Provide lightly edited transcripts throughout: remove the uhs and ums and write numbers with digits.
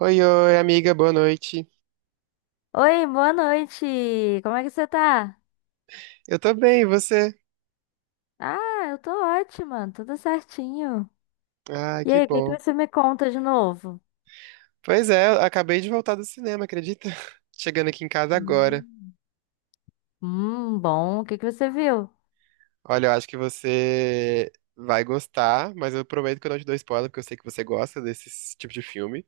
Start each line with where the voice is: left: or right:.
right: Oi, oi, amiga, boa noite.
left: Oi, boa noite. Como é que você tá?
right: Eu tô bem, e você?
left: Ah, eu tô ótima, tudo certinho.
right: Ah,
left: E
right: que
left: aí, o que que
right: bom.
left: você me conta de novo?
right: Pois é, eu acabei de voltar do cinema, acredita? Chegando aqui em casa agora.
left: Hum, bom. O que que você viu?
right: Olha, eu acho que você vai gostar, mas eu prometo que eu não te dou spoiler, porque eu sei que você gosta desse tipo de filme.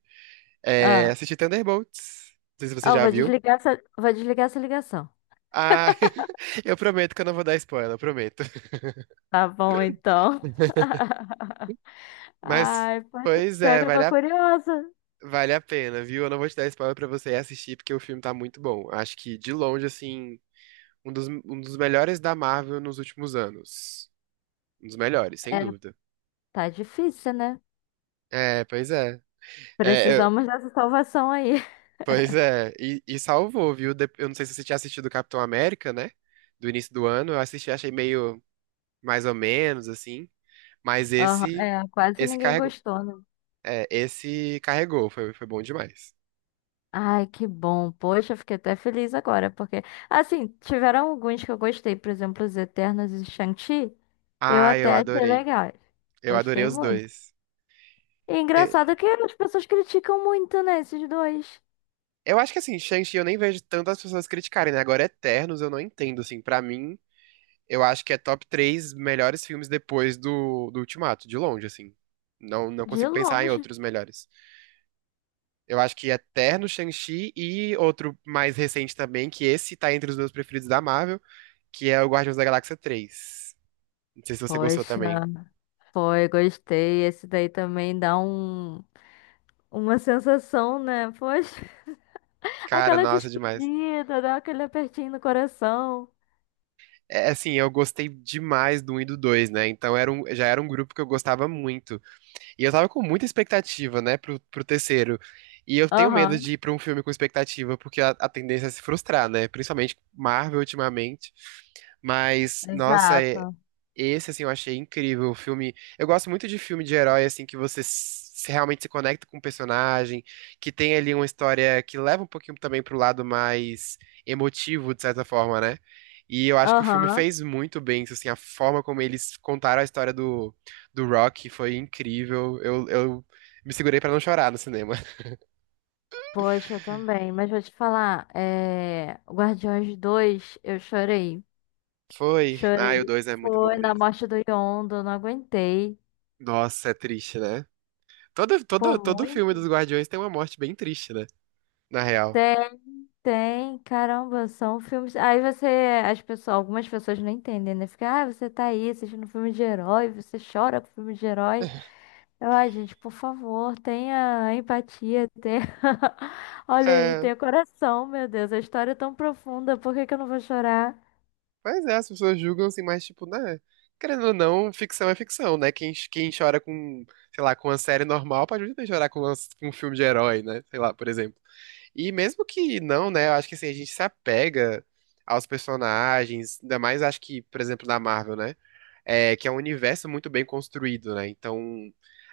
right: É,
left: Ah,
right: assisti Thunderbolts. Não sei se você
left: eu
right: já viu.
left: vou desligar essa ligação.
right: Ah, eu prometo que eu não vou dar spoiler, eu prometo.
left: Tá bom, então.
right: Mas,
left: Ai, poxa,
right: pois
left: pior
right: é,
left: que eu
right: vale
left: tô
right: a,
left: curiosa.
right: vale a pena, viu? Eu não vou te dar spoiler pra você ir assistir, porque o filme tá muito bom. Acho que, de longe, assim. Um dos melhores da Marvel nos últimos anos. Um dos melhores, sem
left: É,
right: dúvida.
left: tá difícil, né?
right: É, pois é. É,
left: Precisamos dessa salvação aí.
right: pois é. E, salvou, viu? Eu não sei se você tinha assistido Capitão América, né? Do início do ano. Eu assisti, achei meio mais ou menos, assim. Mas
left: Aham,
right: esse,
left: é, quase
right: esse
left: ninguém
right: carregou.
left: gostou, né?
right: É, esse carregou. Foi bom demais.
left: Ai, que bom. Poxa, eu fiquei até feliz agora, porque, assim, tiveram alguns que eu gostei, por exemplo, os Eternos e Shang-Chi, eu
right: Ah, eu
left: até achei
right: adorei.
left: legal.
right: Eu adorei
left: Gostei
right: os
left: muito.
right: dois.
left: E
right: É,
left: engraçado que as pessoas criticam muito, né, esses dois,
right: eu acho que assim, Shang-Chi eu nem vejo tantas pessoas criticarem, né? Agora Eternos eu não entendo, assim, pra mim. Eu acho que é top três melhores filmes depois do Ultimato, de longe, assim. Não, não
left: de
right: consigo pensar em
left: longe.
right: outros melhores. Eu acho que Eterno, Shang-Chi e outro mais recente também, que esse tá entre os meus preferidos da Marvel, que é o Guardiões da Galáxia 3. Não sei se você gostou
left: Poxa,
right: também.
left: foi, gostei. Esse daí também dá uma sensação, né? Poxa,
right: Cara,
left: aquela
right: nossa, demais.
left: despedida, dá aquele apertinho no coração.
right: É assim, eu gostei demais do 1 e do 2, né? Então já era um grupo que eu gostava muito. E eu tava com muita expectativa, né, pro terceiro. E eu tenho medo
left: Aham,
right: de ir pra um filme com expectativa, porque a tendência é se frustrar, né? Principalmente Marvel ultimamente. Mas, nossa,
left: exato.
right: esse, assim, eu achei incrível. O filme. Eu gosto muito de filme de herói, assim, que você realmente se conecta com o personagem, que tem ali uma história que leva um pouquinho também pro lado mais emotivo, de certa forma, né? E eu acho que o filme
left: Aham.
right: fez muito bem, isso, assim, a forma como eles contaram a história do Rock foi incrível. Eu me segurei pra não chorar no cinema.
left: Poxa, também. Mas vou te falar, Guardiões 2, eu chorei.
right: Foi. Ah, e o
left: Chorei.
right: 2 é muito bom
left: Foi na
right: mesmo.
left: morte do Yondo, não aguentei.
right: Nossa, é triste, né? Todo,
left: Pô,
right: todo, todo filme
left: muito?
right: dos Guardiões tem uma morte bem triste, né? Na real.
left: Tem, tem. Caramba, são filmes. Aí você. Algumas pessoas não entendem, né? Fica, ah, você tá aí assistindo filme de herói, você chora com filme de herói. Ai, gente, por favor, tenha empatia, tenha. Olha aí,
right: É.
left: tenha coração, meu Deus. A história é tão profunda, por que que eu não vou chorar?
right: Mas é, as pessoas julgam assim, mas tipo, né? Querendo ou não, ficção é ficção, né? Quem chora com, sei lá, com uma série normal pode muito bem chorar com um filme de herói, né? Sei lá, por exemplo. E mesmo que não, né? Eu acho que assim, a gente se apega aos personagens, ainda mais acho que, por exemplo, na Marvel, né? É, que é um universo muito bem construído, né? Então,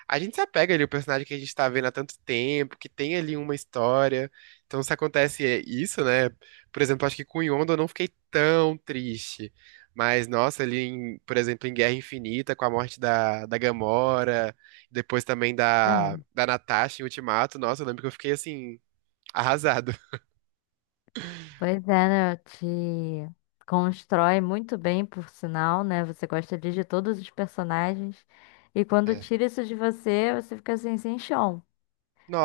right: a gente se apega ali ao personagem que a gente tá vendo há tanto tempo, que tem ali uma história. Então, se acontece é, isso, né? Por exemplo, acho que com Yondu eu não fiquei tão triste. Mas, nossa, ali, por exemplo, em Guerra Infinita, com a morte da Gamora, depois também da,
left: É.
right: da Natasha em Ultimato, nossa, eu lembro que eu fiquei, assim, arrasado.
left: Pois é, né? Te constrói muito bem, por sinal, né? Você gosta ali de todos os personagens. E quando
right: É.
left: tira isso de você, você fica assim, sem chão.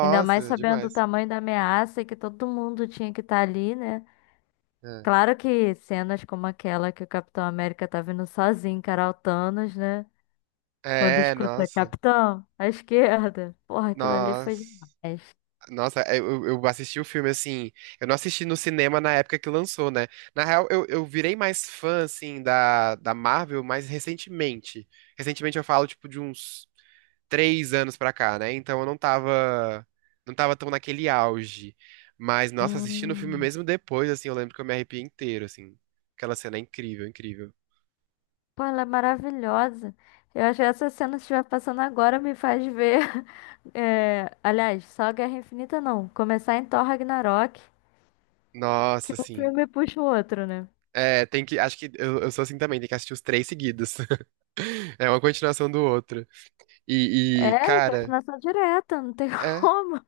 left: Ainda mais sabendo o
right: demais.
left: tamanho da ameaça e que todo mundo tinha que estar ali, né? Claro que cenas como aquela que o Capitão América tá vindo sozinho encarar o Thanos, né? Quando
right: É,
left: escuta
right: nossa.
left: Capitão, à esquerda. Porra, aquilo ali foi
right: Nossa.
left: demais.
right: Nossa, é, eu assisti o filme assim. Eu não assisti no cinema na época que lançou, né? Na real, eu virei mais fã, assim, da Marvel mais recentemente. Recentemente eu falo, tipo, de uns três anos pra cá, né? Então eu não tava tão naquele auge. Mas, nossa, assistindo o filme
left: Hum.
right: mesmo depois, assim, eu lembro que eu me arrepiei inteiro, assim. Aquela cena é incrível, incrível.
left: Pô, ela é maravilhosa. Eu acho que essa cena que estiver passando agora me faz ver. Aliás, só Guerra Infinita não. Começar em Thor Ragnarok,
right: Nossa,
left: que um
right: assim.
left: filme puxa o outro, né?
right: É, tem que. Acho que eu sou assim também, tem que assistir os três seguidos. É uma continuação do outro. E,
left: É, e
right: cara.
left: continuação direta, não tem
right: É.
left: como.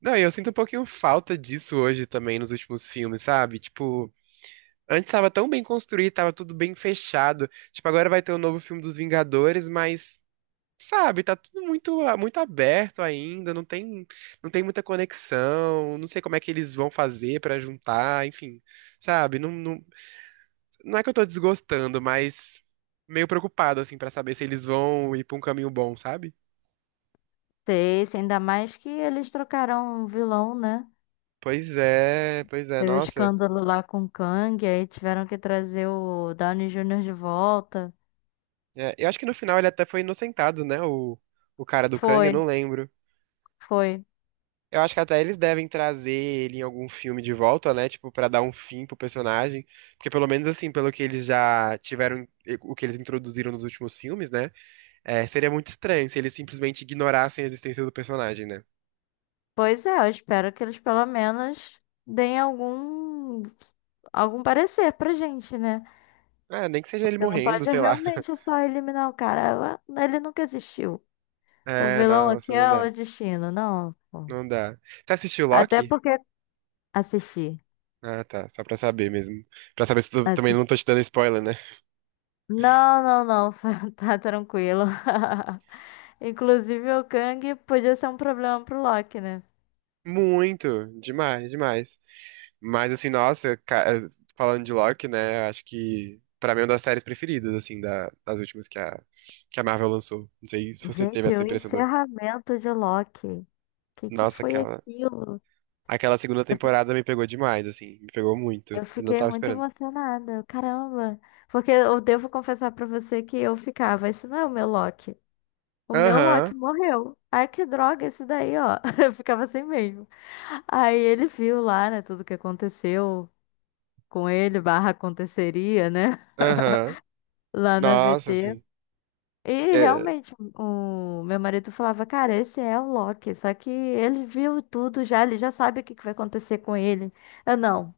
right: Não, e eu sinto um pouquinho falta disso hoje também nos últimos filmes, sabe? Tipo, antes tava tão bem construído, tava tudo bem fechado. Tipo, agora vai ter o novo filme dos Vingadores, mas, sabe, tá tudo muito, muito aberto ainda, não tem muita conexão, não sei como é que eles vão fazer pra juntar, enfim, sabe? Não, não, não é que eu tô desgostando, mas meio preocupado, assim, pra saber se eles vão ir pra um caminho bom, sabe?
left: Sei, sei, ainda mais que eles trocaram um vilão, né?
right: Pois é,
left: Teve o
right: nossa.
left: escândalo lá com o Kang, aí tiveram que trazer o Downey Júnior de volta.
right: É, eu acho que no final ele até foi inocentado, né? O cara do Kang, eu
left: Foi,
right: não lembro.
left: foi.
right: Eu acho que até eles devem trazer ele em algum filme de volta, né? Tipo, pra dar um fim pro personagem. Porque pelo menos assim, pelo que eles já tiveram, o que eles introduziram nos últimos filmes, né? É, seria muito estranho se eles simplesmente ignorassem a existência do personagem, né?
left: Pois é, eu espero que eles pelo menos deem algum parecer pra gente, né?
right: Ah, nem que seja ele
left: Você não
right: morrendo,
left: pode
right: sei lá.
left: realmente só eliminar o cara. Ah, ele nunca existiu. O
right: É,
left: vilão
right: nossa,
left: aqui
right: não
left: é
right: dá.
left: o destino, não. Pô.
right: Não dá. Você assistiu
left: Até
right: Loki?
left: porque assisti.
right: Ah, tá. Só pra saber mesmo. Pra saber se tu também não
left: Assisti.
right: tô te dando spoiler, né?
left: Não, não, não, tá tranquilo. Inclusive o Kang podia ser um problema pro Loki, né?
right: Muito, demais, demais. Mas assim, nossa, falando de Loki, né, acho que pra mim é uma das séries preferidas, assim, das últimas que a Marvel lançou. Não sei se você
left: Gente,
right: teve essa
left: o
right: impressão também.
left: encerramento de Loki. O que que
right: Nossa,
left: foi
right: aquela,
left: aquilo?
right: aquela segunda temporada me pegou demais, assim, me pegou muito.
left: Eu
right: Eu não
left: fiquei
right: tava
left: muito
right: esperando.
left: emocionada, caramba. Porque eu devo confessar pra você que eu ficava, isso não é o meu Loki. O meu Loki
right: Aham,
left: morreu. Ai, que droga, esse daí, ó. Eu ficava assim mesmo. Aí ele viu lá, né, tudo que aconteceu com ele, barra aconteceria, né,
right: aham.
left: lá na
right: Nossa,
left: VT.
right: assim.
left: E
right: é,
left: realmente, o meu marido falava, cara, esse é o Loki. Só que ele viu tudo já, ele já sabe o que que vai acontecer com ele. Eu não.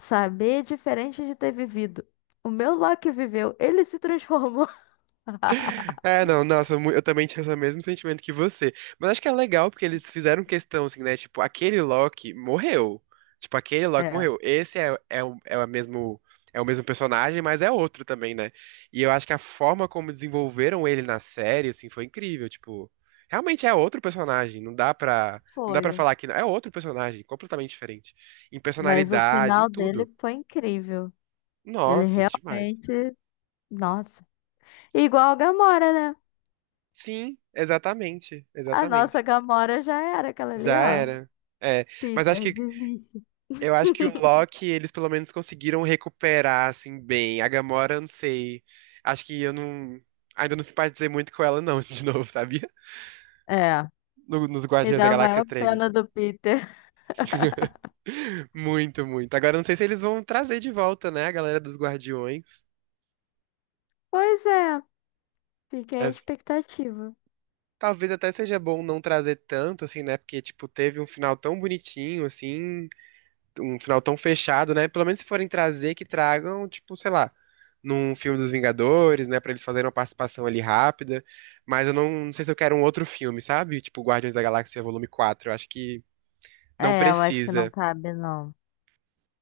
left: Saber é diferente de ter vivido. O meu Loki viveu, ele se transformou.
right: não, nossa, eu também tinha o mesmo sentimento que você. Mas acho que é legal porque eles fizeram questão, assim, né? Tipo, aquele Loki morreu. Tipo, aquele Loki
left: É.
right: morreu. Esse é o mesmo personagem, mas é outro também, né? E eu acho que a forma como desenvolveram ele na série, assim, foi incrível. Tipo, realmente é outro personagem. Não dá pra, não dá
left: Foi.
right: pra falar que não. É outro personagem, completamente diferente. Em
left: Mas o
right: personalidade, em
left: final dele
right: tudo.
left: foi incrível. Ele
right: Nossa, demais.
left: realmente. Nossa. Igual a Gamora, né?
right: Sim, exatamente,
left: A nossa
right: exatamente.
left: Gamora já era aquela ali,
right: Já
left: ó.
right: era. É, mas acho
left: Peter,
right: que
left: desiste.
right: eu acho que o Loki eles pelo menos conseguiram recuperar assim bem. A Gamora, eu não sei. Acho que eu não ainda não simpatizei muito com ela não, de novo, sabia?
left: É.
right: Nos
left: E
right: Guardiões da
left: dá a
right: Galáxia
left: maior
right: três, né?
left: pena do Peter.
right: Muito, muito. Agora eu não sei se eles vão trazer de volta, né, a galera dos Guardiões.
left: Pois é, fiquei a
right: É,
left: expectativa.
right: talvez até seja bom não trazer tanto assim, né? Porque tipo, teve um final tão bonitinho assim, um final tão fechado, né? Pelo menos se forem trazer, que tragam, tipo, sei lá, num filme dos Vingadores, né? Pra eles fazerem uma participação ali rápida. Mas eu não sei se eu quero um outro filme, sabe? Tipo, Guardiões da Galáxia Volume Quatro. Eu acho que não
left: É, eu acho que não
right: precisa.
left: cabe, não.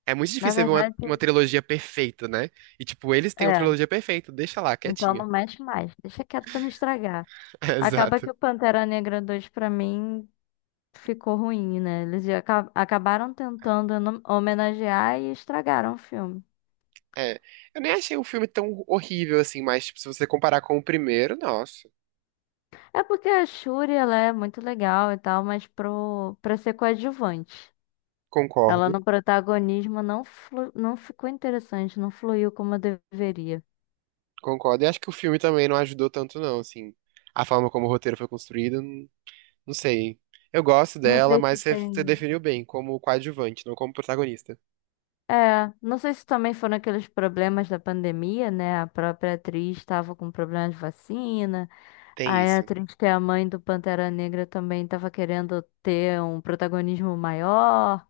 right: É muito
left: Na
right: difícil você ver uma,
left: verdade,
right: uma trilogia perfeita, né? E, tipo, eles têm uma
left: é.
right: trilogia perfeita, deixa lá,
left: Então não
right: quietinha.
left: mexe mais. Deixa quieto pra não estragar. Acaba
right: Exato.
left: que o Pantera Negra 2 pra mim ficou ruim, né? Acabaram
right: É.
left: tentando no- homenagear e estragaram o filme.
right: É. Eu nem achei o filme tão horrível assim, mas, tipo, se você comparar com o primeiro, nossa,
left: É porque a Shuri, ela é muito legal e tal, mas pro para ser coadjuvante. Ela
right: concordo.
left: no protagonismo não ficou interessante, não fluiu como deveria.
right: Concordo. E acho que o filme também não ajudou tanto, não, assim. A forma como o roteiro foi construído, não sei. Eu gosto
left: Não
right: dela,
left: sei se
right: mas você
left: tem.
right: definiu bem, como coadjuvante, não como protagonista.
left: É, não sei se também foram aqueles problemas da pandemia, né? A própria atriz estava com problema de vacina.
right: Tem
left: Aí a
right: isso.
left: Trinity, a mãe do Pantera Negra, também tava querendo ter um protagonismo maior.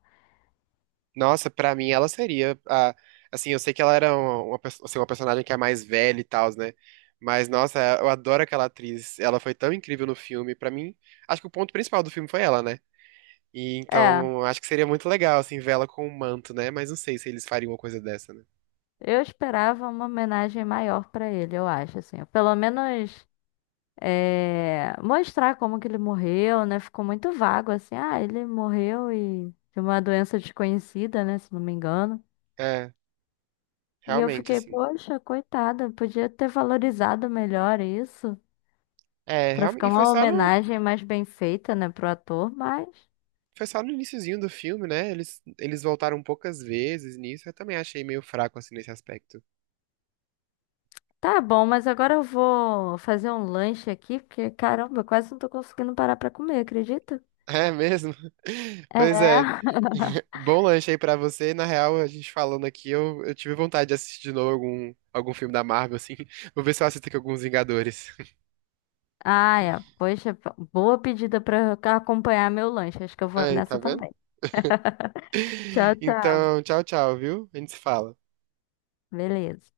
right: Nossa, pra mim ela seria assim, eu sei que ela era assim, uma personagem que é mais velha e tal, né? Mas, nossa, eu adoro aquela atriz. Ela foi tão incrível no filme. Pra mim, acho que o ponto principal do filme foi ela, né? E
left: É,
right: então, acho que seria muito legal, assim, vê-la com um manto, né? Mas não sei se eles fariam uma coisa dessa, né?
left: eu esperava uma homenagem maior pra ele, eu acho, assim. Pelo menos é, mostrar como que ele morreu, né? Ficou muito vago, assim. Ah, ele morreu e de uma doença desconhecida, né? Se não me engano.
right: É,
left: E eu
right: realmente,
left: fiquei,
right: assim.
left: poxa, coitada, podia ter valorizado melhor isso.
right: É,
left: Pra
right: realmente,
left: ficar
right: e foi
left: uma
right: só no,
left: homenagem mais bem feita, né, pro ator, mas.
right: foi só no iniciozinho do filme, né? Eles voltaram poucas vezes nisso. Eu também achei meio fraco, assim, nesse aspecto.
left: Tá bom, mas agora eu vou fazer um lanche aqui, porque caramba, eu quase não tô conseguindo parar pra comer, acredita?
right: É mesmo? Pois é.
left: É.
right: Bom lanche aí pra você. Na real, a gente falando aqui, eu tive vontade de assistir de novo algum filme da Marvel, assim. Vou ver se eu assisto aqui alguns Vingadores.
left: Ah, é. Poxa, boa pedida pra acompanhar meu lanche. Acho que eu vou
right: Aí, tá
left: nessa
right: vendo?
left: também. Tchau, tchau.
right: Então, tchau, tchau, viu? A gente se fala.
left: Beleza.